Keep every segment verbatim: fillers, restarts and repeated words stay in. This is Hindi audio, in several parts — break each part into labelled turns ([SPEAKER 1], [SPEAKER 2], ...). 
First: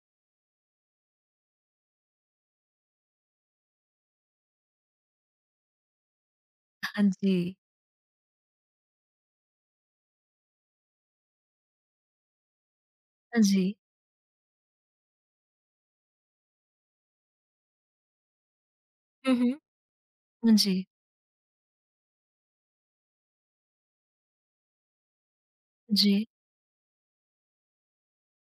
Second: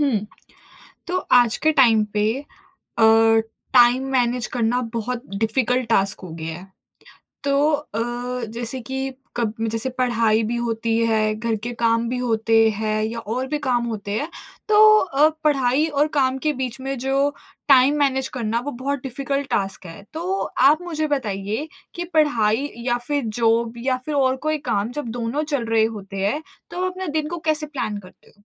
[SPEAKER 1] हुँ, तो आज के टाइम पे अ, टाइम मैनेज करना बहुत डिफ़िकल्ट टास्क हो गया है।
[SPEAKER 2] हाँ जी।
[SPEAKER 1] तो अ, जैसे कि कब जैसे पढ़ाई भी होती है, घर के काम भी होते हैं या
[SPEAKER 2] हाँ
[SPEAKER 1] और भी
[SPEAKER 2] जी।
[SPEAKER 1] काम होते हैं, तो अ, पढ़ाई और काम के बीच में जो टाइम मैनेज करना वो बहुत
[SPEAKER 2] हुँ,
[SPEAKER 1] डिफ़िकल्ट
[SPEAKER 2] हुँ।
[SPEAKER 1] टास्क है। तो
[SPEAKER 2] हाँ जी।
[SPEAKER 1] आप मुझे बताइए कि पढ़ाई या फिर जॉब या फिर और कोई काम जब दोनों चल रहे
[SPEAKER 2] हाँ
[SPEAKER 1] होते
[SPEAKER 2] जी।
[SPEAKER 1] हैं, तो आप अपने दिन को कैसे प्लान करते हो?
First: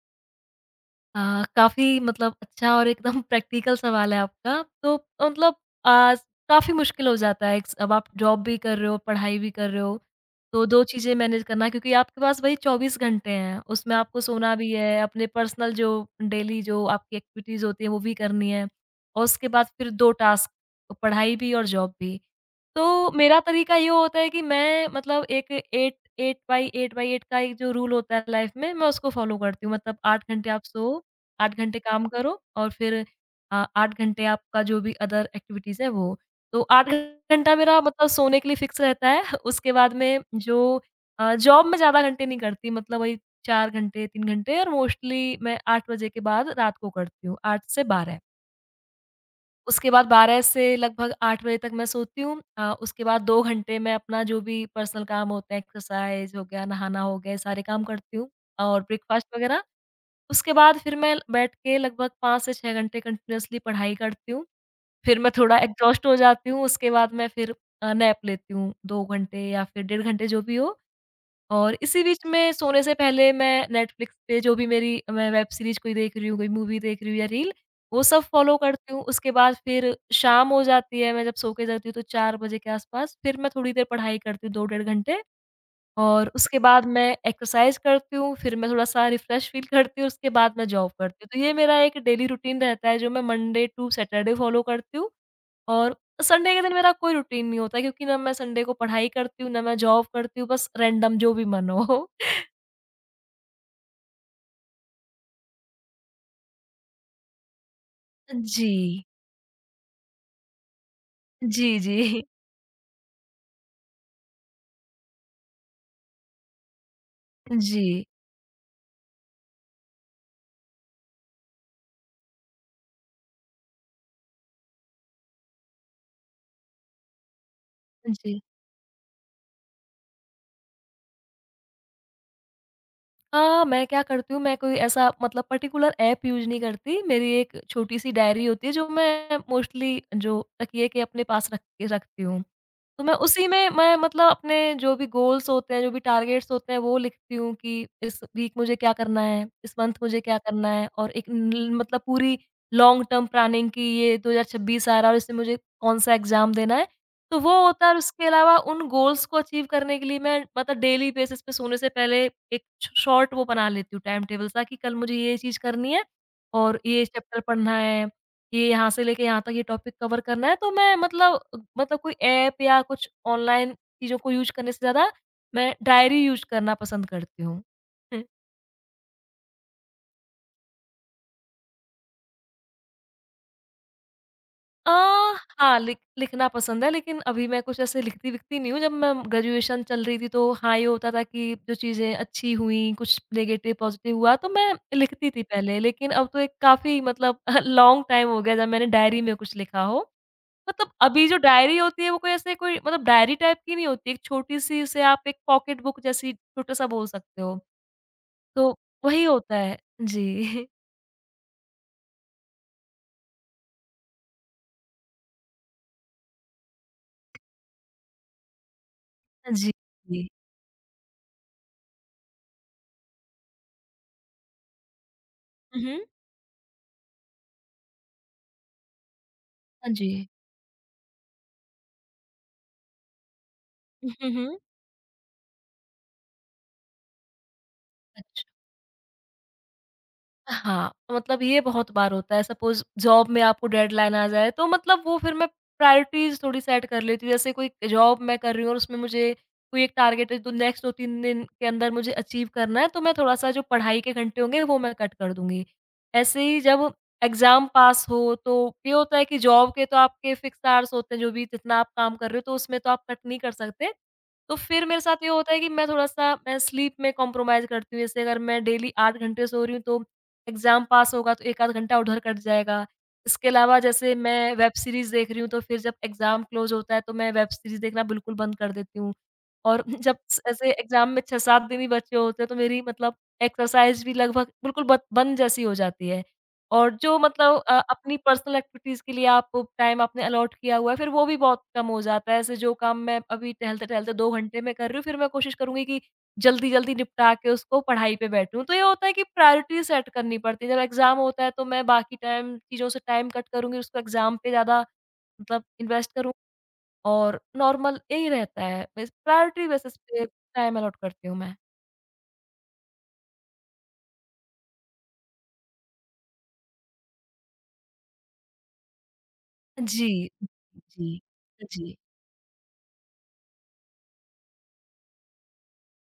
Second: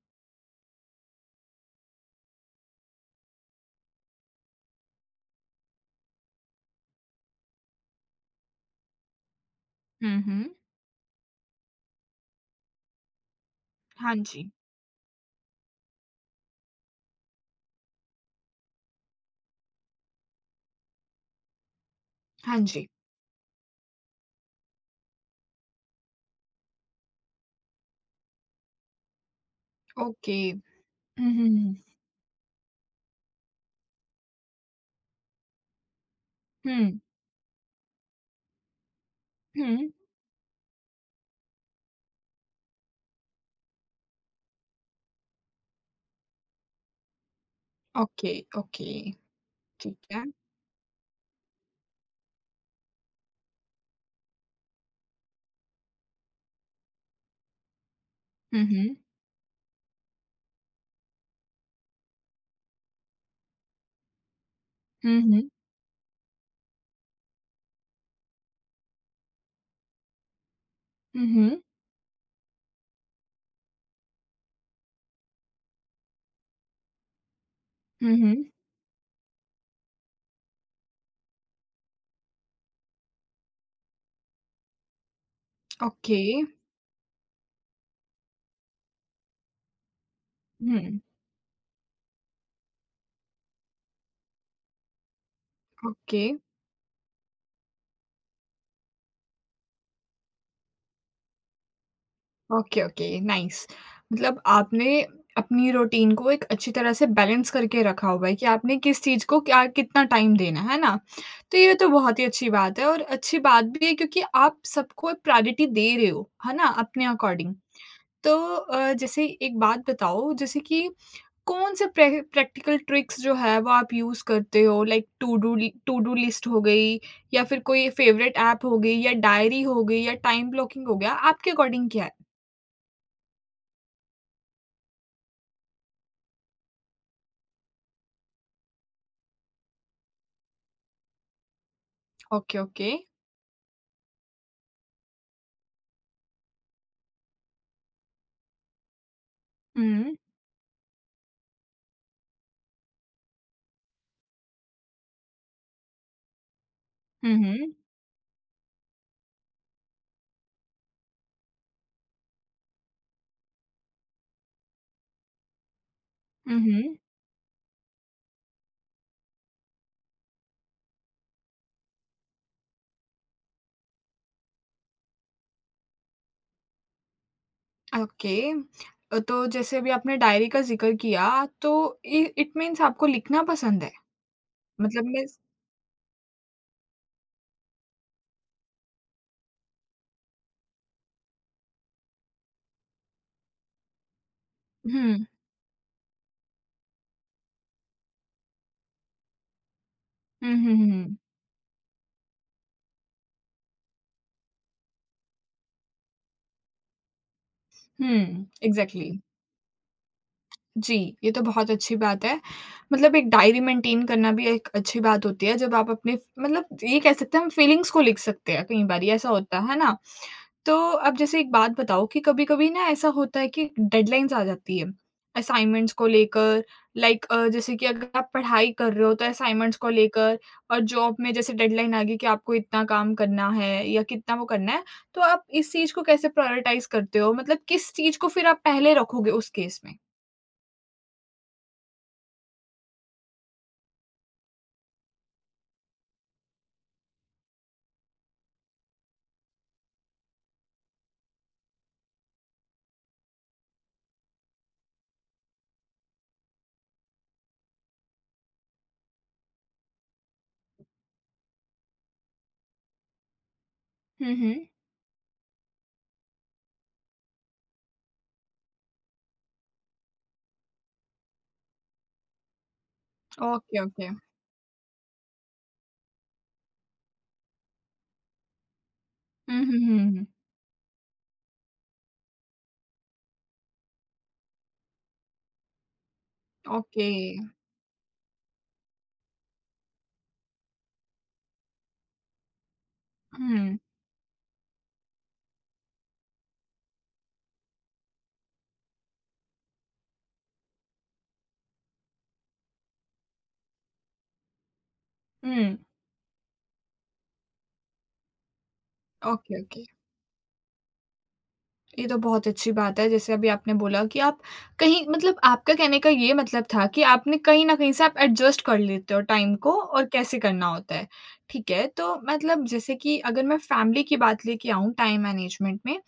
[SPEAKER 2] अ, काफ़ी मतलब अच्छा और एकदम प्रैक्टिकल सवाल है आपका। तो मतलब अ, काफ़ी मुश्किल हो जाता है, एक- अब आप जॉब भी कर रहे हो, पढ़ाई भी कर रहे हो,
[SPEAKER 1] हुँ, हुँ।
[SPEAKER 2] तो दो चीज़ें मैनेज करना क्योंकि आपके पास वही चौबीस घंटे हैं, उसमें
[SPEAKER 1] हाँ
[SPEAKER 2] आपको
[SPEAKER 1] जी,
[SPEAKER 2] सोना भी है, अपने पर्सनल जो डेली जो आपकी एक्टिविटीज़ होती हैं वो भी करनी है और उसके बाद फिर दो टास्क, तो पढ़ाई भी और जॉब भी।
[SPEAKER 1] हाँ जी।
[SPEAKER 2] तो मेरा तरीका ये होता है कि मैं मतलब एक आठ, आठ बाई आठ बाई आठ का एक जो रूल होता है लाइफ़ में, मैं उसको फ़ॉलो करती हूँ। मतलब आठ
[SPEAKER 1] ओके।
[SPEAKER 2] घंटे आप सोओ
[SPEAKER 1] हुँ,
[SPEAKER 2] आठ
[SPEAKER 1] हुँ,
[SPEAKER 2] घंटे काम करो और फिर अ, आठ घंटे आपका जो भी अदर एक्टिविटीज़ है वो। तो आठ
[SPEAKER 1] हुँ।
[SPEAKER 2] घंटा मेरा मतलब सोने के लिए फिक्स रहता है।
[SPEAKER 1] हुँ,
[SPEAKER 2] उसके
[SPEAKER 1] हुँ।
[SPEAKER 2] बाद में जो अ, जॉब मैं ज़्यादा घंटे नहीं करती मतलब वही चार घंटे, तीन घंटे और मोस्टली मैं आठ बजे के बाद रात को करती हूँ, आठ से बारह।
[SPEAKER 1] ओके, ओके,
[SPEAKER 2] उसके
[SPEAKER 1] ठीक
[SPEAKER 2] बाद
[SPEAKER 1] है।
[SPEAKER 2] बारह से लगभग आठ बजे तक मैं सोती हूँ। अ, उसके बाद दो घंटे मैं अपना जो भी पर्सनल काम होते हैं, एक्सरसाइज़ हो गया, नहाना हो गया, ये सारे काम करती हूँ
[SPEAKER 1] हुँ,
[SPEAKER 2] और
[SPEAKER 1] हुँ।
[SPEAKER 2] ब्रेकफ़ास्ट वगैरह। उसके बाद फिर मैं बैठ के लगभग पाँच से छह घंटे कंटिन्यूअसली पढ़ाई करती हूँ। फिर
[SPEAKER 1] हुँ,
[SPEAKER 2] मैं
[SPEAKER 1] हुँ।
[SPEAKER 2] थोड़ा एग्ज़ॉस्ट हो जाती हूँ, उसके बाद मैं फिर अ, नैप लेती हूँ दो घंटे या फिर डेढ़ घंटे जो भी हो
[SPEAKER 1] हुँ, हुँ।
[SPEAKER 2] और इसी बीच में सोने से पहले मैं नेटफ्लिक्स पे जो भी मेरी मैं वेब सीरीज़ कोई देख रही हूँ, कोई मूवी देख रही हूँ या रील, वो
[SPEAKER 1] हुँ,
[SPEAKER 2] सब
[SPEAKER 1] हुँ।
[SPEAKER 2] फ़ॉलो करती हूँ। उसके बाद फिर शाम हो जाती है, मैं जब सो के जाती हूँ तो चार बजे के आस-पास फिर मैं थोड़ी देर पढ़ाई करती हूँ दो डेढ़ घंटे।
[SPEAKER 1] ओके।
[SPEAKER 2] और उसके बाद मैं एक्सरसाइज़ करती हूँ, फिर मैं थोड़ा-सा रिफ़्रेश फ़ील करती हूँ, उसके बाद मैं जॉब
[SPEAKER 1] हुँ,
[SPEAKER 2] करती हूँ। तो ये मेरा एक डेली रूटीन रहता है, जो मैं मंडे टू सैटरडे फ़ॉलो करती हूँ और
[SPEAKER 1] ओके।
[SPEAKER 2] संडे के दिन मेरा कोई रूटीन नहीं होता क्योंकि ना मैं संडे को पढ़ाई करती हूँ, ना मैं जॉब करती हूँ, बस रैंडम जो भी मन हो।
[SPEAKER 1] Okay, okay, nice. मतलब आपने अपनी रूटीन को एक अच्छी तरह से बैलेंस करके रखा हुआ है कि
[SPEAKER 2] जी।
[SPEAKER 1] आपने किस चीज़ को क्या कितना टाइम देना है, है ना? तो ये
[SPEAKER 2] जी,
[SPEAKER 1] तो
[SPEAKER 2] जी।
[SPEAKER 1] बहुत ही अच्छी बात है और अच्छी बात भी है क्योंकि आप सबको प्रायोरिटी दे रहे हो, है ना? अपने अकॉर्डिंग।
[SPEAKER 2] जी,
[SPEAKER 1] तो अ, जैसे एक बात बताओ जैसे कि कौन से प्रैक प्रैक्टिकल ट्रिक्स जो है वो आप यूज़ करते हो? लाइक टू डू लि टू डू लिस्ट हो गई या फिर कोई फेवरेट
[SPEAKER 2] जी।
[SPEAKER 1] ऐप हो गई या डायरी हो गई या टाइम ब्लॉकिंग हो गया, आपके अकॉर्डिंग क्या है?
[SPEAKER 2] अ, मैं क्या करती हूँ, मैं कोई ऐसा मतलब पर्टिकुलर ऐप यूज़ नहीं करती। मेरी एक छोटी-सी डायरी होती है, जो मैं मोस्टली जो तकिए के अपने पास रख के रखती हूँ।
[SPEAKER 1] Okay, okay.
[SPEAKER 2] तो मैं उसी में मैं मतलब अपने जो भी गोल्स होते हैं, जो भी टारगेट्स होते हैं, वो लिखती हूँ कि इस वीक मुझे क्या करना है, इस मंथ
[SPEAKER 1] हुँ,
[SPEAKER 2] मुझे क्या करना है और एक ल मतलब पूरी लॉन्ग टर्म प्लानिंग कि ये दो हज़ार छब्बीस आ रहा है और इसमें मुझे कौन-सा एग्ज़ाम देना है।
[SPEAKER 1] हुँ,
[SPEAKER 2] तो वो
[SPEAKER 1] हुँ।
[SPEAKER 2] होता है और उसके अलावा उन गोल्स को अचीव करने के लिए मैं मतलब डेली बेसिस पे सोने से पहले एक श शॉर्ट वो बना लेती हूँ टाइम टेबल सा कि कल मुझे ये चीज़ करनी है
[SPEAKER 1] हुँ,
[SPEAKER 2] और
[SPEAKER 1] हुँ।
[SPEAKER 2] ये चैप्टर पढ़ना है, ये यहाँ से लेके यहाँ तक ये टॉपिक कवर करना है। तो मैं मतलब अ, मतलब कोई ऐप या कुछ ऑनलाइन चीज़ों को यूज़ करने से ज़्यादा मैं डायरी यूज़ करना पसंद करती हूँ।
[SPEAKER 1] ओके। अ, तो जैसे अभी आपने डायरी का ज़िक्र किया तो इ इट मीन्स आपको लिखना पसंद है?
[SPEAKER 2] अ,
[SPEAKER 1] मतलब मैं
[SPEAKER 2] हाँ, लिख लिखना पसंद है, लेकिन अभी मैं कुछ ऐसे लिखती-विखती नहीं हूँ। जब मैं ग्रेजुएशन चल रही थी, तो हाँ, ये होता था कि जो चीज़ें अच्छी हुईं, कुछ नेगेटिव, पॉज़िटिव हुआ, तो मैं
[SPEAKER 1] हुँ।
[SPEAKER 2] लिखती थी पहले। लेकिन अब तो एक काफ़ी मतलब लॉन्ग टाइम हो गया, जब मैंने डायरी में कुछ लिखा हो।
[SPEAKER 1] हुँ, हुँ, हुँ,
[SPEAKER 2] मतलब
[SPEAKER 1] हुँ।
[SPEAKER 2] अभी जो डायरी होती है, वो कोई ऐसे कोई मतलब डायरी टाइप की नहीं होती, एक छोटी-सी, उसे आप एक पॉकेट बुक जैसी छोटा-सा बोल सकते हो।
[SPEAKER 1] हुँ,
[SPEAKER 2] तो
[SPEAKER 1] एग्ज़ैक्टली।
[SPEAKER 2] वही होता है। जी।
[SPEAKER 1] जी, ये तो बहुत अच्छी बात है। मतलब एक डायरी मेंटेन करना भी एक अच्छी बात होती है, जब आप अपने मतलब ये कह सकते हैं हम फीलिंग्स को लिख सकते हैं कई बारी ऐसा
[SPEAKER 2] हाँ
[SPEAKER 1] होता है,
[SPEAKER 2] जी,
[SPEAKER 1] है ना?
[SPEAKER 2] जी।
[SPEAKER 1] तो अब जैसे एक बात बताओ कि कभी-कभी ना ऐसा होता है कि डेडलाइन्स आ जाती है,
[SPEAKER 2] हुँ,
[SPEAKER 1] असाइनमेंट्स
[SPEAKER 2] हुँ।
[SPEAKER 1] को लेकर लाइक अ, जैसे कि अगर आप पढ़ाई कर रहे हो तो असाइनमेंट्स को
[SPEAKER 2] हाँ जी।
[SPEAKER 1] लेकर और जॉब में जैसे डेडलाइन आ गई कि आपको इतना काम करना है या
[SPEAKER 2] हुँ, हुँ,
[SPEAKER 1] कितना वो
[SPEAKER 2] हुँ।
[SPEAKER 1] करना है, तो आप इस चीज़ को कैसे प्रायोरिटाइज़ करते हो? मतलब किस चीज़ को फिर
[SPEAKER 2] अच्छा।
[SPEAKER 1] आप पहले रखोगे उस केस में?
[SPEAKER 2] हाँ, मतलब ये बहुत बार होता है सपोज़ जॉब में आपको डेडलाइन आ जाए तो मतलब वो फिर मैं प्रायोरिटीज़ थोड़ी सेट कर लेती हूँ। जैसे कोई जॉब मैं कर रही हूँ और उसमें मुझे कोई एक टारगेट है जो नेक्स्ट दो तीन दिन के अंदर मुझे अचीव करना है तो मैं थोड़ा-सा जो पढ़ाई के घंटे होंगे वो मैं कट कर दूँगी। ऐसे ही जब एग्ज़ाम पास हो तो ये होता है कि जॉब के तो आपके फ़िक्स आवर्स होते हैं जो भी जितना आप काम कर रहे हो तो उसमें तो आप कट नहीं कर सकते।
[SPEAKER 1] हुँ,
[SPEAKER 2] तो
[SPEAKER 1] हुँ।
[SPEAKER 2] फिर मेरे साथ ये होता है कि मैं थोड़ा-सा मैं स्लीप में कॉम्प्रोमाइज़ करती हूँ। जैसे अगर मैं डेली आठ घंटे सो रही हूँ तो एग्ज़ाम पास होगा तो एक आध घंटा उधर कट जाएगा। इसके अलावा
[SPEAKER 1] Okay. Okay.
[SPEAKER 2] जैसे मैं वेब सीरीज़ देख रही हूँ, तो फिर जब एग्ज़ाम क्लोज़ होता है, तो मैं वेब सीरीज़ देखना बिल्कुल बंद कर देती हूँ।
[SPEAKER 1] Hmm.
[SPEAKER 2] और जब
[SPEAKER 1] Hmm.
[SPEAKER 2] स ऐसे एग्ज़ाम में छह सात दिन ही बचे होते हैं, तो मेरी मतलब एक्सरसाइज़ भी लगभग बिल्कुल बत बंद जैसी हो जाती है। और जो
[SPEAKER 1] Okay.
[SPEAKER 2] मतलब अ, अपनी पर्सनल एक्टिविटीज़ के लिए आप टाइम आपने अलॉट किया हुआ है, फिर वो भी बहुत कम हो जाता है। ऐसे जो काम मैं अभी
[SPEAKER 1] Hmm.
[SPEAKER 2] टहलते-टहलते दो घंटे में कर रही हूँ, फिर मैं कोशिश करूँगी कि जल्दी-जल्दी निपटा के उसको पढ़ाई पे बैठूँ। तो ये होता है कि प्रायोरिटी सेट करनी पड़ती है। जब एग्ज़ाम होता है, तो मैं बाकी टाइम चीज़ों से टाइम कट करूँगी, उसको एग्ज़ाम पे ज़्यादा मतलब
[SPEAKER 1] Hmm.
[SPEAKER 2] इन्वेस्ट करूँ और नॉर्मल यही रहता है, बस
[SPEAKER 1] Okay.
[SPEAKER 2] Priority
[SPEAKER 1] Okay.
[SPEAKER 2] बेसिस पे टाइम अलॉट करती हूँ मैं।
[SPEAKER 1] ये तो बहुत अच्छी बात है, जैसे अभी आपने बोला कि आप कहीं मतलब आपका कहने का ये मतलब था कि आपने कहीं न कहीं से आप एडजस्ट कर लेते हो टाइम को और
[SPEAKER 2] जी,
[SPEAKER 1] कैसे करना होता है।
[SPEAKER 2] जी,
[SPEAKER 1] ठीक है,
[SPEAKER 2] जी।
[SPEAKER 1] तो मतलब जैसे कि अगर मैं फैमिली की बात लेके आऊँ टाइम मैनेजमेंट में,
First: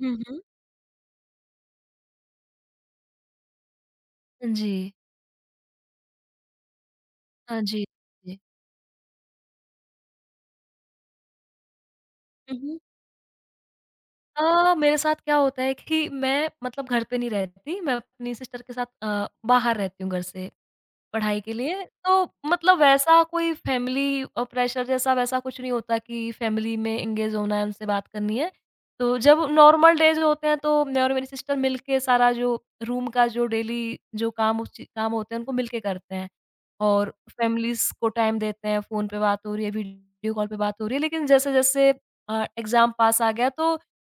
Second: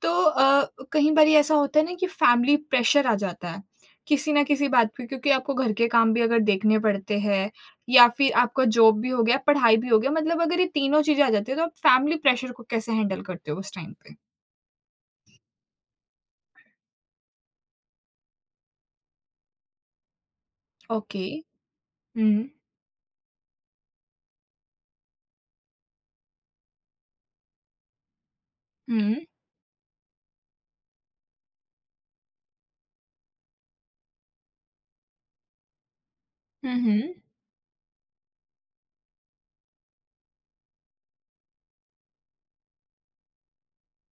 [SPEAKER 2] हुँ,
[SPEAKER 1] तो
[SPEAKER 2] हुँ।
[SPEAKER 1] अ, कई बारी ऐसा होता है ना कि फैमिली प्रेशर आ जाता है, किसी न किसी
[SPEAKER 2] जी।
[SPEAKER 1] बात पे क्योंकि आपको घर के काम भी अगर देखने पड़ते हैं
[SPEAKER 2] हाँ जी,
[SPEAKER 1] या फिर
[SPEAKER 2] जी।
[SPEAKER 1] आपका जॉब भी हो गया, पढ़ाई भी हो गया मतलब अगर ये तीनों चीज़ें आ जाती हैं, तो आप फैमिली प्रेशर
[SPEAKER 2] हुँ,
[SPEAKER 1] को
[SPEAKER 2] हुँ।
[SPEAKER 1] कैसे हैंडल करते हो उस टाइम पे?
[SPEAKER 2] अ, मेरे साथ क्या होता है कि मैं मतलब घर पे नहीं रहती, मैं अपनी सिस्टर के साथ अ, बाहर रहती हूँ घर से।
[SPEAKER 1] ओके।
[SPEAKER 2] पढ़ाई के लिए। तो
[SPEAKER 1] हुँ।
[SPEAKER 2] मतलब वैसा कोई फैमिली अ, प्रेशर जैसा वैसा कुछ नहीं होता कि फैमिली में एंगेज होना है, उनसे बात करनी है।
[SPEAKER 1] हुँ।
[SPEAKER 2] तो जब नॉर्मल डेज़ होते हैं तो मैं और मेरी सिस्टर मिल के सारा जो रूम का जो डेली जो काम उस ची काम होते हैं उनको मिल के करते हैं।
[SPEAKER 1] हुँ,
[SPEAKER 2] और
[SPEAKER 1] हुँ।
[SPEAKER 2] फैमिलीज़ को टाइम देते हैं, फ़ोन पे बात हो रही है, वीडियो कॉल पे बात हो रही है। लेकिन जैसे-जैसे अ, एग्ज़ाम पास आ गया तो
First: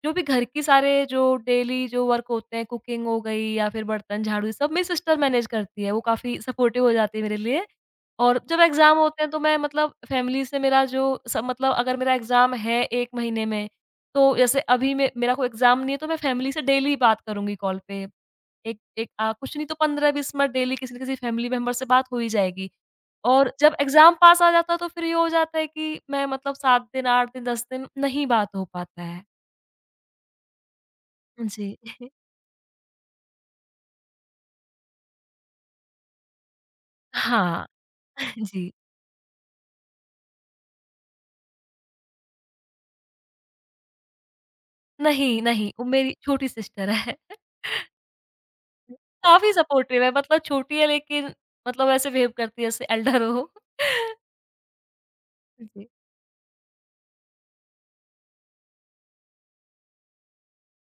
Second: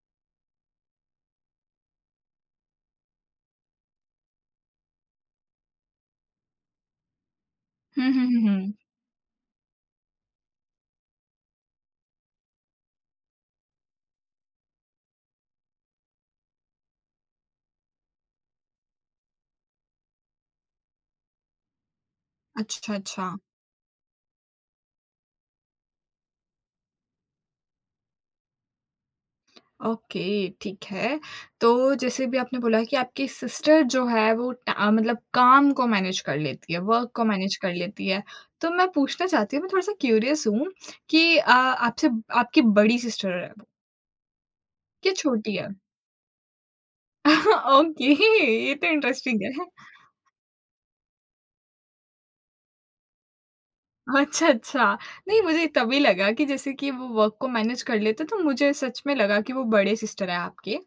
[SPEAKER 2] जो भी घर की सारे जो डेली जो वर्क होते हैं, कुकिंग हो गई या फिर बर्तन झाड़ू, सब मेरी सिस्टर मैनेज करती है, वो काफ़ी सपोर्टिव हो जाती है मेरे लिए।
[SPEAKER 1] हुँ, हुँ,
[SPEAKER 2] और
[SPEAKER 1] हुँ,
[SPEAKER 2] जब
[SPEAKER 1] हुँ।
[SPEAKER 2] एग्ज़ाम होते हैं तो मैं मतलब फैमिली से मेरा जो सब मतलब अगर मेरा एग्ज़ाम है एक महीने में, तो जैसे अभी मे मेरा कोई एग्ज़ाम नहीं है तो मैं फैमिली से डेली बात करूँगी कॉल पे। एक एक अ, कुछ नहीं तो पंद्रह बीस मिनट डेली किसी न किसी फैमिली मेंबर से बात हो ही जाएगी।
[SPEAKER 1] अच्छा, अच्छा।
[SPEAKER 2] और जब एग्ज़ाम पास आ जाता है तो फिर ये हो जाता है कि मैं मतलब सात दिन, आठ दिन, दस दिन नहीं बात हो पाता है।
[SPEAKER 1] ओके, ठीक है।
[SPEAKER 2] जी।
[SPEAKER 1] तो जैसे भी आपने बोला कि आपकी सिस्टर जो है वो टा मतलब काम को मैनेज कर लेती है, वर्क को मैनेज
[SPEAKER 2] हाँ,
[SPEAKER 1] कर लेती है। तो
[SPEAKER 2] जी।
[SPEAKER 1] मैं पूछना चाहती हूँ, मैं थोड़ा-सा क्यूरियस हूँ कि अ, आपसे आपकी बड़ी सिस्टर है वो या
[SPEAKER 2] नहीं,
[SPEAKER 1] छोटी है?
[SPEAKER 2] नहीं, वो मेरी छोटी सिस्टर है।
[SPEAKER 1] ओके, ये तो इंटरेस्टिंग
[SPEAKER 2] काफ़ी
[SPEAKER 1] है।
[SPEAKER 2] सपोर्टिव है मतलब छोटी है लेकिन मतलब ऐसे बिहेव करती है जैसे एल्डर हो।
[SPEAKER 1] अच्छा, अच्छा। नहीं मुझे
[SPEAKER 2] जी।
[SPEAKER 1] तभी लगा कि जैसे कि वो वर्क को मैनेज कर लेते हैं, तो मुझे सच में लगा कि वो बड़े सिस्टर है आपके।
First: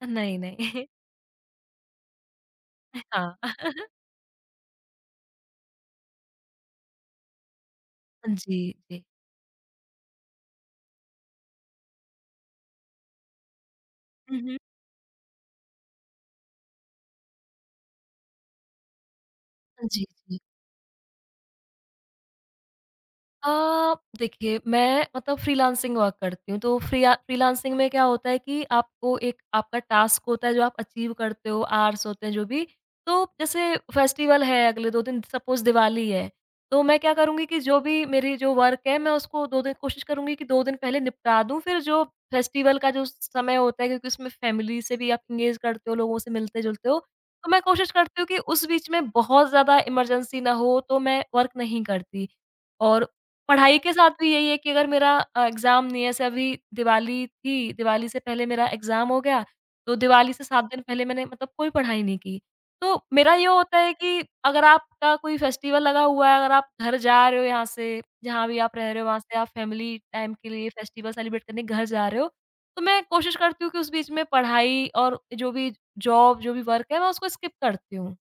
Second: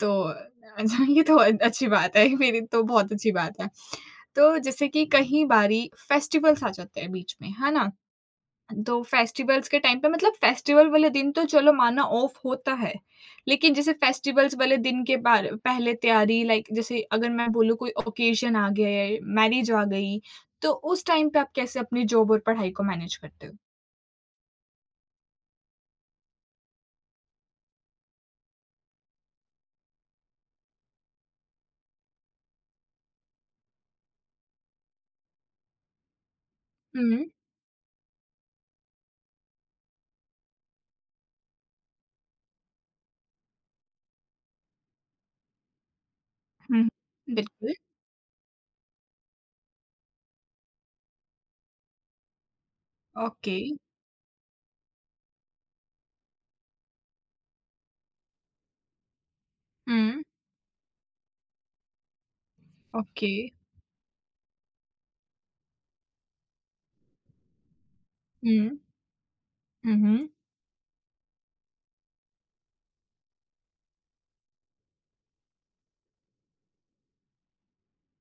[SPEAKER 1] तो
[SPEAKER 2] नहीं, नहीं।
[SPEAKER 1] अच्छा ये तो अ, अच्छी बात है, मेरी तो बहुत अच्छी
[SPEAKER 2] हाँ।
[SPEAKER 1] बात है। तो जैसे कि कई बारी फेस्टिवल्स आ जाते हैं बीच में, है ना?
[SPEAKER 2] जी, जी।
[SPEAKER 1] तो फेस्टिवल्स के टाइम पे मतलब फेस्टिवल वाले दिन तो चलो माना ऑफ होता है, लेकिन जैसे
[SPEAKER 2] हुँ,
[SPEAKER 1] फेस्टिवल्स
[SPEAKER 2] हुँ।
[SPEAKER 1] वाले दिन के बार पहले तैयारी लाइक जैसे अगर मैं बोलूँ कोई ओकेज़न आ गया, मैरिज आ
[SPEAKER 2] जी,
[SPEAKER 1] गई,
[SPEAKER 2] जी।
[SPEAKER 1] तो उस टाइम पे आप कैसे अपनी जॉब और पढ़ाई को मैनेज करते हो?
[SPEAKER 2] अ, देखिए मैं मतलब फ्रीलांसिंग वर्क करती हूँ तो फ्रीया फ्रीलांसिंग में क्या होता है कि आपको एक आपका टास्क होता है जो आप अचीव करते हो, आवर्स होते हैं जो भी। तो जैसे फेस्टिवल है अगले दो दिन सपोज़ दिवाली है, तो मैं क्या
[SPEAKER 1] हुँ,
[SPEAKER 2] करूँगी कि जो भी मेरी जो वर्क है मैं उसको दो दिन कोशिश करूँगी कि दो दिन पहले निपटा दूँ फिर जो फेस्टिवल का जो समय होता है क्योंकि उसमें फैमिली से भी आप एंगेज करते हो, लोगों से
[SPEAKER 1] हुँ।
[SPEAKER 2] मिलते-जुलते हो। तो मैं
[SPEAKER 1] बिल्कुल,
[SPEAKER 2] कोशिश करती हूँ कि उस बीच में बहुत ज़्यादा इमरजेंसी ना हो तो मैं वर्क नहीं करती। और
[SPEAKER 1] ओके।
[SPEAKER 2] पढ़ाई के साथ भी यही है कि अगर मेरा अ, एग्ज़ाम नहीं है, जैसे अभी दिवाली थी, दिवाली से पहले मेरा एग्ज़ाम हो गया, तो
[SPEAKER 1] हुँ,
[SPEAKER 2] दिवाली से सात दिन पहले मैंने मतलब कोई पढ़ाई नहीं की। तो
[SPEAKER 1] ओके।
[SPEAKER 2] मेरा ये होता है कि अगर आपका कोई फेस्टिवल लगा हुआ है, अगर आप घर जा रहे हो यहाँ से, जहाँ भी आप
[SPEAKER 1] हुँ,
[SPEAKER 2] रह रहे हो, वहाँ से आप
[SPEAKER 1] हुँ,
[SPEAKER 2] फैमिली
[SPEAKER 1] हुँ।
[SPEAKER 2] टाइम के लिए फेस्टिवल सेलिब्रेट करने घर जा रहे हो, तो मैं कोशिश करती हूँ कि उस बीच में पढ़ाई और जो भी जॉब, जो भी वर्क है, मैं उसको स्किप करती हूँ।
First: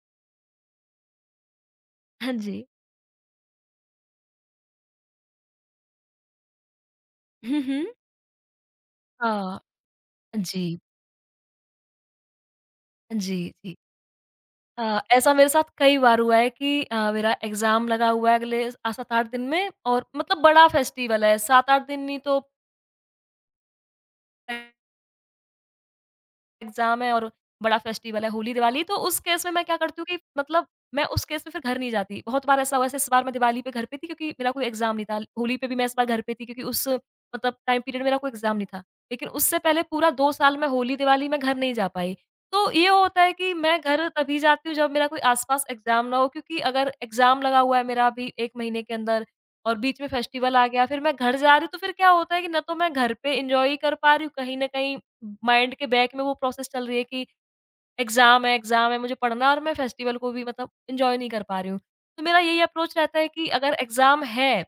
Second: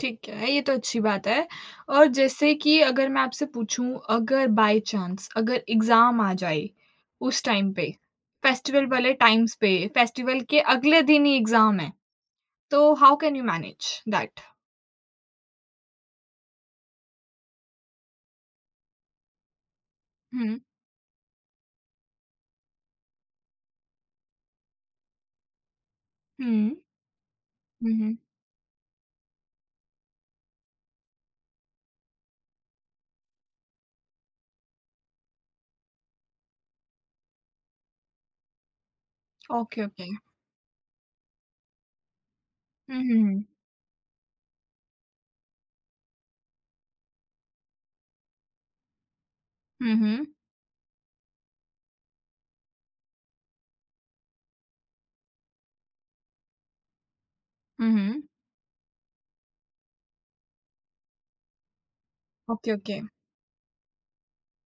[SPEAKER 1] ठीक है, ये तो अच्छी बात है और
[SPEAKER 2] हाँ
[SPEAKER 1] जैसे
[SPEAKER 2] जी।
[SPEAKER 1] कि अगर मैं आपसे पूछूँ अगर बाय चांस अगर एग्ज़ाम आ जाए, उस
[SPEAKER 2] हुँ,
[SPEAKER 1] टाइम
[SPEAKER 2] हुँ।
[SPEAKER 1] पे, फेस्टिवल वाले टाइम्स
[SPEAKER 2] हाँ।
[SPEAKER 1] पे, फेस्टिवल के
[SPEAKER 2] जी।
[SPEAKER 1] अगले दिन ही एग्ज़ाम है, तो हाउ कैन
[SPEAKER 2] जी,
[SPEAKER 1] यू
[SPEAKER 2] जी।
[SPEAKER 1] Manage that?
[SPEAKER 2] हाँ, ऐसा मेरे साथ कई बार हुआ है कि अ, मेरा एग्ज़ाम लगा हुआ है अगले सात आठ दिन में और मतलब
[SPEAKER 1] हुँ,
[SPEAKER 2] बड़ा फेस्टिवल है, सात आठ दिन नहीं तो
[SPEAKER 1] हुँ,
[SPEAKER 2] एग्ज़ाम है और बड़ा
[SPEAKER 1] हुँ, हुँ।
[SPEAKER 2] फेस्टिवल है होली-दिवाली, तो उस केस में मैं क्या करती हूँ कि मतलब मैं उस केस में फिर घर नहीं जाती। बहुत बार ऐसा हुआ जैसे इस बार मैं दिवाली पे घर पे थी क्योंकि मेरा कोई एग्ज़ाम नहीं था। होली पे भी मैं इस बार घर पे थी क्योंकि उस मतलब टाइम पीरियड मेरा कोई एग्ज़ाम नहीं था। लेकिन उससे पहले
[SPEAKER 1] ओके, ओके।
[SPEAKER 2] पूरा दो साल मैं होली-दिवाली में घर नहीं जा पाई। तो ये
[SPEAKER 1] हुँ, हुँ,
[SPEAKER 2] होता है
[SPEAKER 1] हुँ।
[SPEAKER 2] कि मैं घर तभी जाती हूँ जब मेरा कोई आस-पास एग्ज़ाम ना हो क्योंकि अगर एग्ज़ाम लगा हुआ है मेरा अभी एक महीने के अंदर और
[SPEAKER 1] हुँ,
[SPEAKER 2] बीच में
[SPEAKER 1] हुँ।
[SPEAKER 2] फेस्टिवल आ गया, फिर मैं घर जा रही हूँ, तो फिर क्या होता है कि ना तो मैं घर पे एन्जॉय कर पा रही हूँ कहीं न कहीं माइंड के बैक में वो प्रोसेस चल रही है कि
[SPEAKER 1] हुँ, हुँ।
[SPEAKER 2] एग्ज़ाम है एग्ज़ाम है, मुझे पढ़ना है और मैं फेस्टिवल को भी मतलब एन्जॉय नहीं कर पा रही हूँ। तो मेरा यही
[SPEAKER 1] ओके,
[SPEAKER 2] अप्रोच
[SPEAKER 1] ओके।
[SPEAKER 2] रहता है कि अगर एग्ज़ाम है,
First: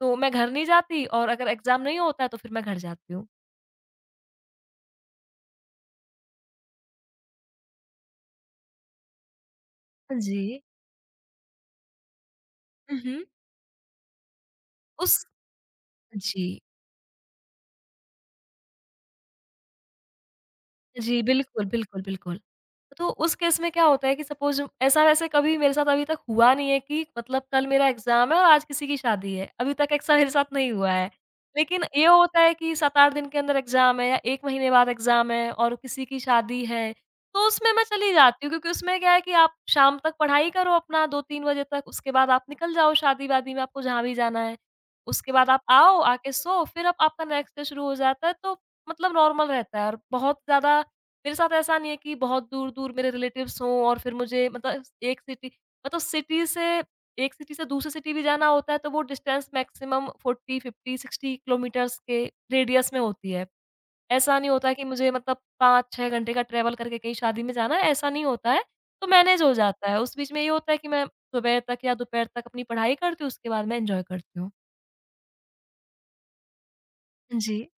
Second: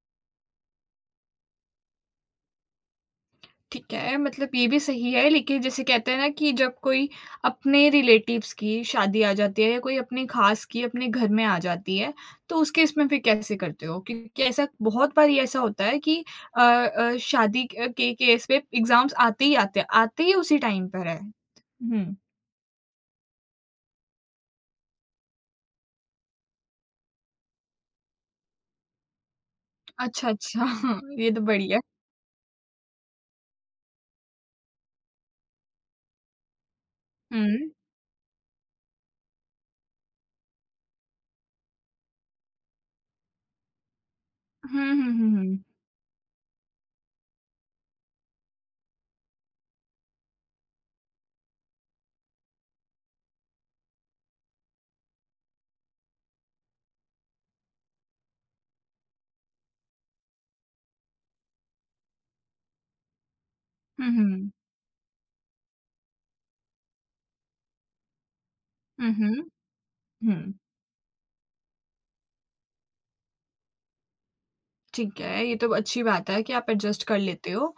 [SPEAKER 2] तो मैं घर नहीं जाती और अगर एग्ज़ाम नहीं होता है, तो फिर मैं घर जाती हूँ।
[SPEAKER 1] ठीक है, मतलब ये भी सही है लेकिन जैसे कहते हैं ना कि जब कोई अपने रिलेटिव्स की शादी आ जाती है या कोई
[SPEAKER 2] हाँ
[SPEAKER 1] अपने
[SPEAKER 2] जी।
[SPEAKER 1] ख़ास की अपने घर में आ जाती है, तो उस केस
[SPEAKER 2] हुँ,
[SPEAKER 1] में फिर
[SPEAKER 2] हुँ।
[SPEAKER 1] कैसे करते हो? क्योंकि ऐसा बहुत
[SPEAKER 2] उस
[SPEAKER 1] बार ये ऐसा होता है कि
[SPEAKER 2] जी।
[SPEAKER 1] अ अ, शादी क के केस पे एग्ज़ाम्स आते ही आते हैं, आते ही उसी टाइम पर है।
[SPEAKER 2] जी, बिल्कुल, बिल्कुल,
[SPEAKER 1] हुँ,
[SPEAKER 2] बिल्कुल। तो उस केस में क्या होता है कि सपोज़ ऐसा वैसे कभी मेरे साथ अभी तक हुआ नहीं है कि मतलब कल मेरा एग्ज़ाम है और आज किसी की शादी है, अभी तक ऐसा मेरे
[SPEAKER 1] अच्छा,
[SPEAKER 2] साथ
[SPEAKER 1] अच्छा,
[SPEAKER 2] नहीं हुआ है।
[SPEAKER 1] ये तो बढ़िया।
[SPEAKER 2] लेकिन ये होता है कि सात आठ दिन के अंदर एग्ज़ाम है या एक महीने बाद एग्ज़ाम है और किसी की शादी है, तो उसमें
[SPEAKER 1] हुँ।
[SPEAKER 2] मैं चली जाती हूँ क्योंकि उसमें क्या है कि आप शाम तक पढ़ाई करो अपना दो तीन बजे तक, उसके बाद आप निकल जाओ शादी-वादी में आपको जहाँ भी जाना है।
[SPEAKER 1] हुँ, हुँ,
[SPEAKER 2] उसके
[SPEAKER 1] हुँ,
[SPEAKER 2] बाद
[SPEAKER 1] हुँ।
[SPEAKER 2] आप आओ, आके सो, फिर आप आपका नेक्स्ट डे शुरू हो जाता है, तो मतलब नॉर्मल रहता है और बहुत ज़्यादा मेरे साथ ऐसा नहीं है कि बहुत दूर-दूर मेरे रिलेटिव्स हों और फिर मुझे मतलब एक सिटी मतलब सिटी से एक सिटी से दूसरी सिटी भी जाना होता है तो वो डिस्टेंस मैक्सिमम चालीस, पचास, साठ किलोमीटर्स के रेडियस में होती है।
[SPEAKER 1] हुँ,
[SPEAKER 2] ऐसा नहीं
[SPEAKER 1] हुँ।
[SPEAKER 2] होता कि मुझे मतलब पाँच छह घंटे का ट्रैवल करके कहीं शादी में जाना है, ऐसा नहीं होता है। तो
[SPEAKER 1] हुँ,
[SPEAKER 2] मैनेज
[SPEAKER 1] हुँ।
[SPEAKER 2] हो जाता है। उस बीच में ये
[SPEAKER 1] हुँ।
[SPEAKER 2] होता है कि मैं सुबह तक या दोपहर तक अपनी पढ़ाई करती हूँ, उसके बाद मैं एन्जॉय करती हूँ।
[SPEAKER 1] ठीक है, ये तो अच्छी बात है कि आप एडजस्ट कर लेते
[SPEAKER 2] जी,
[SPEAKER 1] हो।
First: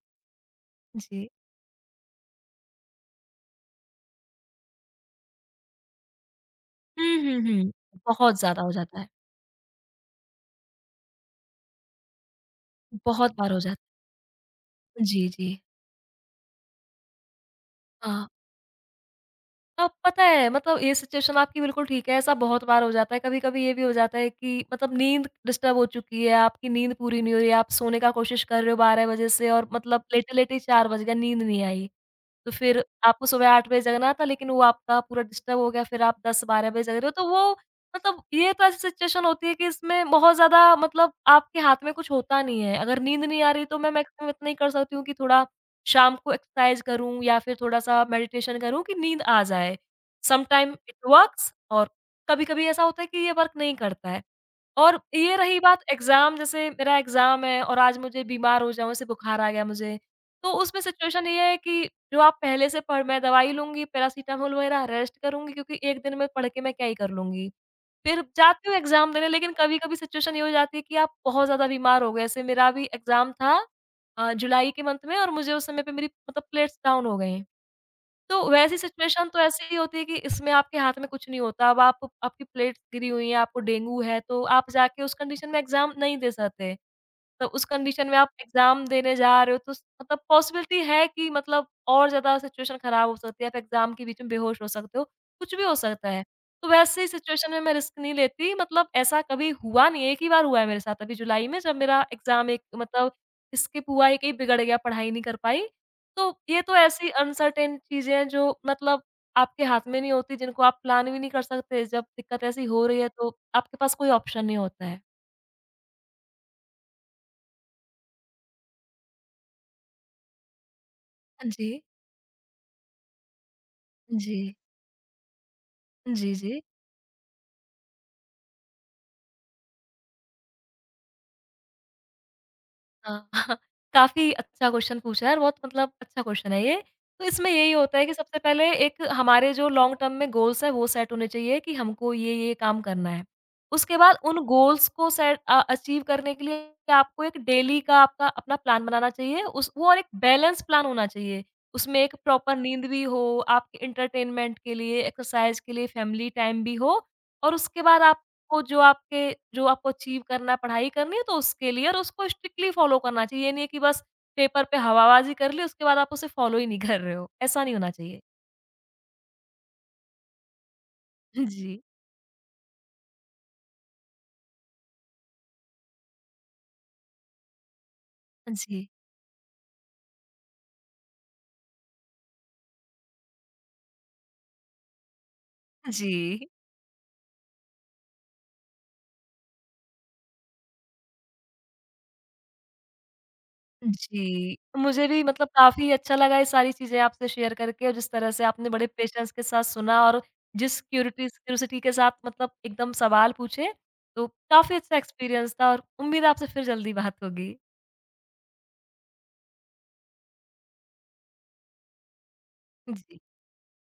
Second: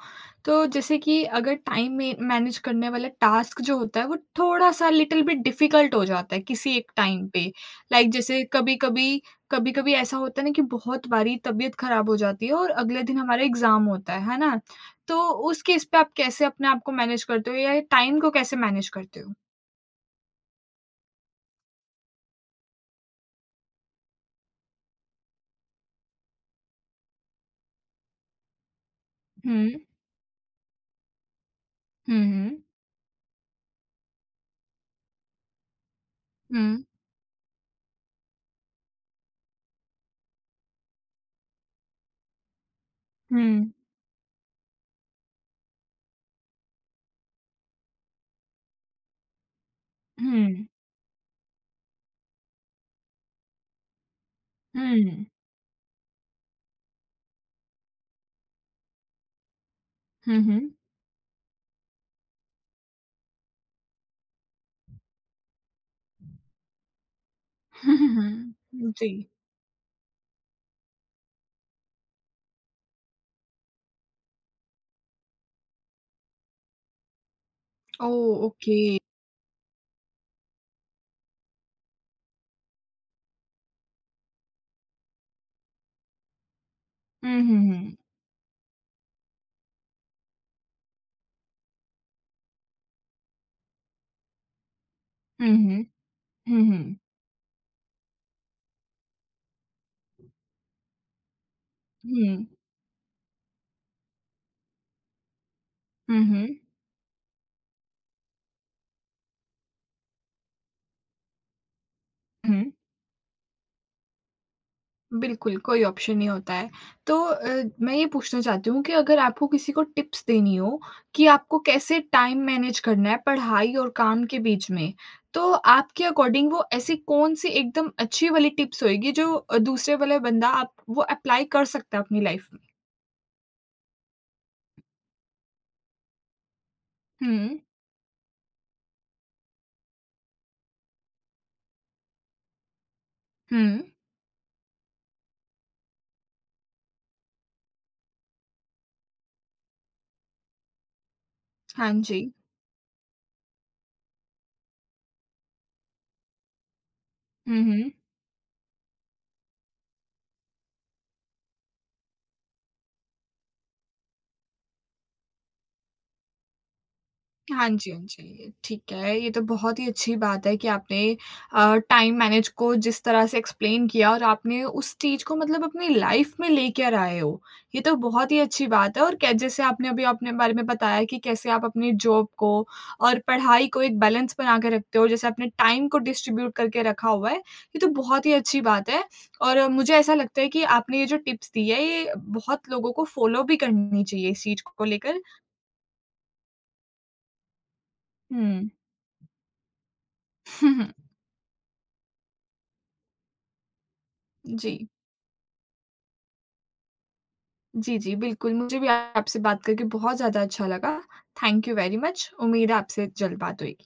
[SPEAKER 1] तो जैसे कि
[SPEAKER 2] जी।
[SPEAKER 1] अगर टाइम में मैनेज करने वाला टास्क जो होता है, वो थोड़ा-सा लिटिल बिट डिफ़िकल्ट हो जाता है किसी एक
[SPEAKER 2] हुँ,
[SPEAKER 1] टाइम
[SPEAKER 2] हुँ,
[SPEAKER 1] पे।
[SPEAKER 2] हुँ।
[SPEAKER 1] लाइक
[SPEAKER 2] बहुत
[SPEAKER 1] जैसे
[SPEAKER 2] ज़्यादा हो जाता है।
[SPEAKER 1] कभी-कभी कभी-कभी ऐसा होता है ना कि बहुत बारी तबीयत ख़राब हो जाती है और अगले दिन
[SPEAKER 2] बहुत
[SPEAKER 1] हमारा
[SPEAKER 2] बार हो
[SPEAKER 1] एग्ज़ाम
[SPEAKER 2] जाता
[SPEAKER 1] होता है, है ना?
[SPEAKER 2] है। जी,
[SPEAKER 1] तो
[SPEAKER 2] जी।
[SPEAKER 1] उस केस पे आप कैसे अपने आप को मैनेज करते हो या टाइम
[SPEAKER 2] हाँ।
[SPEAKER 1] को कैसे मैनेज करते हो?
[SPEAKER 2] अब पता है मतलब ये सिचुएशन आपकी बिल्कुल ठीक है, ऐसा बहुत बार हो जाता है। कभी-कभी ये भी हो जाता है कि मतलब नींद डिस्टर्ब हो चुकी है, आपकी नींद पूरी नहीं हो रही है, आप सोने का कोशिश कर रहे हो बारह बजे से और
[SPEAKER 1] हुँ।
[SPEAKER 2] मतलब लेटे-लेटे ही चार बज गए, नींद नहीं आई।
[SPEAKER 1] हुँ,
[SPEAKER 2] तो
[SPEAKER 1] हुँ।
[SPEAKER 2] फिर आपको सुबह आठ बजे जगना था लेकिन वो आपका पूरा डिस्टर्ब हो गया, फिर आप दस बारह बजे
[SPEAKER 1] हुँ,
[SPEAKER 2] जग रहे हो तो वो मतलब ये तो ऐसी सिचुएशन होती है कि इसमें बहुत ज़्यादा मतलब आपके हाथ में कुछ होता नहीं है। अगर नींद
[SPEAKER 1] हुँ,
[SPEAKER 2] नहीं आ रही
[SPEAKER 1] हुँ,
[SPEAKER 2] तो मैं मैक्सिमम इतना ही कर सकती हूँ कि थोड़ा शाम को एक्सरसाइज़ करूँ या फिर थोड़ा-सा मेडिटेशन करूँ कि नींद आ जाए।
[SPEAKER 1] हुँ,
[SPEAKER 2] समटाइम इट वर्क्स और कभी-कभी ऐसा होता है कि ये वर्क नहीं करता है। और
[SPEAKER 1] हुँ,
[SPEAKER 2] ये रही बात एग्ज़ाम जैसे मेरा एग्ज़ाम है और आज मुझे बीमार हो जाऊँ, जैसे बुखार आ गया मुझे, तो
[SPEAKER 1] हुँ,
[SPEAKER 2] उसमें सिचुएशन ये है कि जो आप पहले से पढ़ मैं दवाई लूँगी, पैरासिटामोल वगैरह रेस्ट करूँगी क्योंकि एक दिन में पढ़ के मैं क्या ही कर लूँगी।
[SPEAKER 1] हुँ,
[SPEAKER 2] फिर जाती हूँ
[SPEAKER 1] हुँ, जी।
[SPEAKER 2] एग्ज़ाम देने लेकिन कभी-कभी सिचुएशन ये हो जाती है कि आप बहुत ज़्यादा बीमार हो गए, जैसे मेरा अभी एग्ज़ाम था अ, जुलाई के मंथ में और मुझे उस समय पे मेरी मतलब प्लेट्स डाउन हो गई।
[SPEAKER 1] Oh,
[SPEAKER 2] तो वैसी
[SPEAKER 1] ओके।
[SPEAKER 2] सिचुएशन तो ऐसी ही होती है कि इसमें आपके हाथ में कुछ नहीं होता। अब आप आपकी प्लेट्स गिरी हुई हैं, आपको डेंगू है, तो आप जाके उस कंडीशन में एग्ज़ाम नहीं दे सकते।
[SPEAKER 1] हुँ,
[SPEAKER 2] तो
[SPEAKER 1] हुँ,
[SPEAKER 2] उस
[SPEAKER 1] हुँ।
[SPEAKER 2] कंडीशन में आप एग्ज़ाम देने जा रहे हो तो स मतलब पॉसिबिलिटी है कि मतलब और ज़्यादा सिचुएशन ख़राब हो सकती है, आप एग्ज़ाम के बीच में बेहोश हो सकते हो,
[SPEAKER 1] हुँ,
[SPEAKER 2] कुछ भी हो
[SPEAKER 1] हुँ।
[SPEAKER 2] सकता है।
[SPEAKER 1] हुँ,
[SPEAKER 2] तो
[SPEAKER 1] हुँ।
[SPEAKER 2] वैसे ही सिचुएशन में मैं रिस्क नहीं लेती मतलब ऐसा कभी हुआ नहीं है, एक ही बार हुआ है मेरे साथ अभी जुलाई में जब मेरा
[SPEAKER 1] हुँ।
[SPEAKER 2] एग्ज़ाम एक मतलब स्किप हुआ, एक ही बिगड़ गया, पढ़ाई नहीं कर पाई। तो
[SPEAKER 1] हुँ, हुँ।
[SPEAKER 2] ये तो ऐसी अनसर्टेन चीज़ें हैं जो मतलब आपके हाथ में नहीं होती, जिनको आप प्लान भी नहीं कर सकते, जब दिक्कत ऐसी
[SPEAKER 1] हुँ।
[SPEAKER 2] हो रही है तो आपके पास कोई ऑप्शन नहीं होता है।
[SPEAKER 1] बिल्कुल, कोई ऑप्शन नहीं होता है। तो अ, मैं ये पूछना चाहती हूँ कि अगर आपको किसी को टिप्स देनी हो कि
[SPEAKER 2] हाँ
[SPEAKER 1] आपको
[SPEAKER 2] जी,
[SPEAKER 1] कैसे टाइम मैनेज करना है पढ़ाई और काम
[SPEAKER 2] जी।
[SPEAKER 1] के बीच में, तो आपके
[SPEAKER 2] जी,
[SPEAKER 1] अकॉर्डिंग
[SPEAKER 2] जी।
[SPEAKER 1] वो ऐसी कौन-सी एकदम अच्छी वाली टिप्स होएगी जो अ, दूसरे वाला बंदा आप वो अप्लाई कर सकता है अपनी लाइफ़ में?
[SPEAKER 2] हाँ, काफ़ी अच्छा क्वेश्चन पूछा है और बहुत मतलब अच्छा क्वेश्चन है ये। तो इसमें
[SPEAKER 1] हुँ।
[SPEAKER 2] यही होता है कि सबसे पहले एक हमारे जो लॉन्ग टर्म में गोल्स हैं वो सेट होने चाहिए कि हमको ये, ये काम करना है।
[SPEAKER 1] हुँ।
[SPEAKER 2] उसके बाद उन गोल्स को सेट अ, अचीव करने के लिए आपको एक डेली का आपका अपना प्लान बनाना चाहिए। उस वो और एक बैलेंस प्लान होना चाहिए।
[SPEAKER 1] हाँ
[SPEAKER 2] उसमें एक
[SPEAKER 1] जी।
[SPEAKER 2] प्रॉपर नींद भी हो, आपके एंटरटेनमेंट के लिए, एक्सरसाइज़ के लिए, फैमिली टाइम भी हो और
[SPEAKER 1] हुँ,
[SPEAKER 2] उसके
[SPEAKER 1] हुँ।
[SPEAKER 2] बाद आप आपको जो आपके जो आपको अचीव करना है, पढ़ाई करनी है, तो उसके लिए और उसको स्ट्रिक्टली फ़ॉलो करना चाहिए। ये नहीं है कि बस पेपर पे हवाबाज़ी कर ली, उसके बाद आप उसे फ़ॉलो ही नहीं कर रहे हो। ऐसा
[SPEAKER 1] हाँ
[SPEAKER 2] नहीं होना
[SPEAKER 1] जी, हाँ
[SPEAKER 2] चाहिए।
[SPEAKER 1] जी। ठीक है, ये तो बहुत ही अच्छी बात है कि आपने अ,
[SPEAKER 2] जी।
[SPEAKER 1] टाइम मैनेज को जिस तरह से एक्सप्लेन किया और आपने उस चीज़ को मतलब अपनी लाइफ़ में लेकर आए हो। ये तो बहुत ही अच्छी
[SPEAKER 2] जी।
[SPEAKER 1] बात है और कै जैसे आपने अभी अपने बारे में बताया कि कैसे आप अपनी जॉब को और पढ़ाई को एक बैलेंस बना के रखते हो, जैसे आपने टाइम को
[SPEAKER 2] जी।
[SPEAKER 1] डिस्ट्रीब्यूट करके रखा हुआ है, ये तो बहुत ही अच्छी बात है। और अ, मुझे ऐसा लगता है कि आपने ये जो टिप्स दी है, ये बहुत लोगों को फ़ॉलो भी करनी चाहिए इस
[SPEAKER 2] जी।
[SPEAKER 1] चीज़ को
[SPEAKER 2] मुझे
[SPEAKER 1] लेकर।
[SPEAKER 2] भी मतलब काफ़ी अच्छा लगा ये सारी चीज़ें आपसे शेयर करके और जिस तरह से आपने
[SPEAKER 1] हुँ।
[SPEAKER 2] बड़े पेशेंस के साथ सुना और जिस क्यूरिटीज़ क्यूरियोसिटी के साथ मतलब एकदम सवाल पूछे, तो
[SPEAKER 1] जी।
[SPEAKER 2] काफ़ी अच्छा एक्सपीरियंस था और उम्मीद है आपसे फिर जल्दी बात होगी।
[SPEAKER 1] जी, जी, बिल्कुल, मुझे भी आपसे बात करके बहुत ज़्यादा अच्छा लगा। Thank you very much. उम्मीद है आपसे
[SPEAKER 2] जी।
[SPEAKER 1] जल्द बात हुई।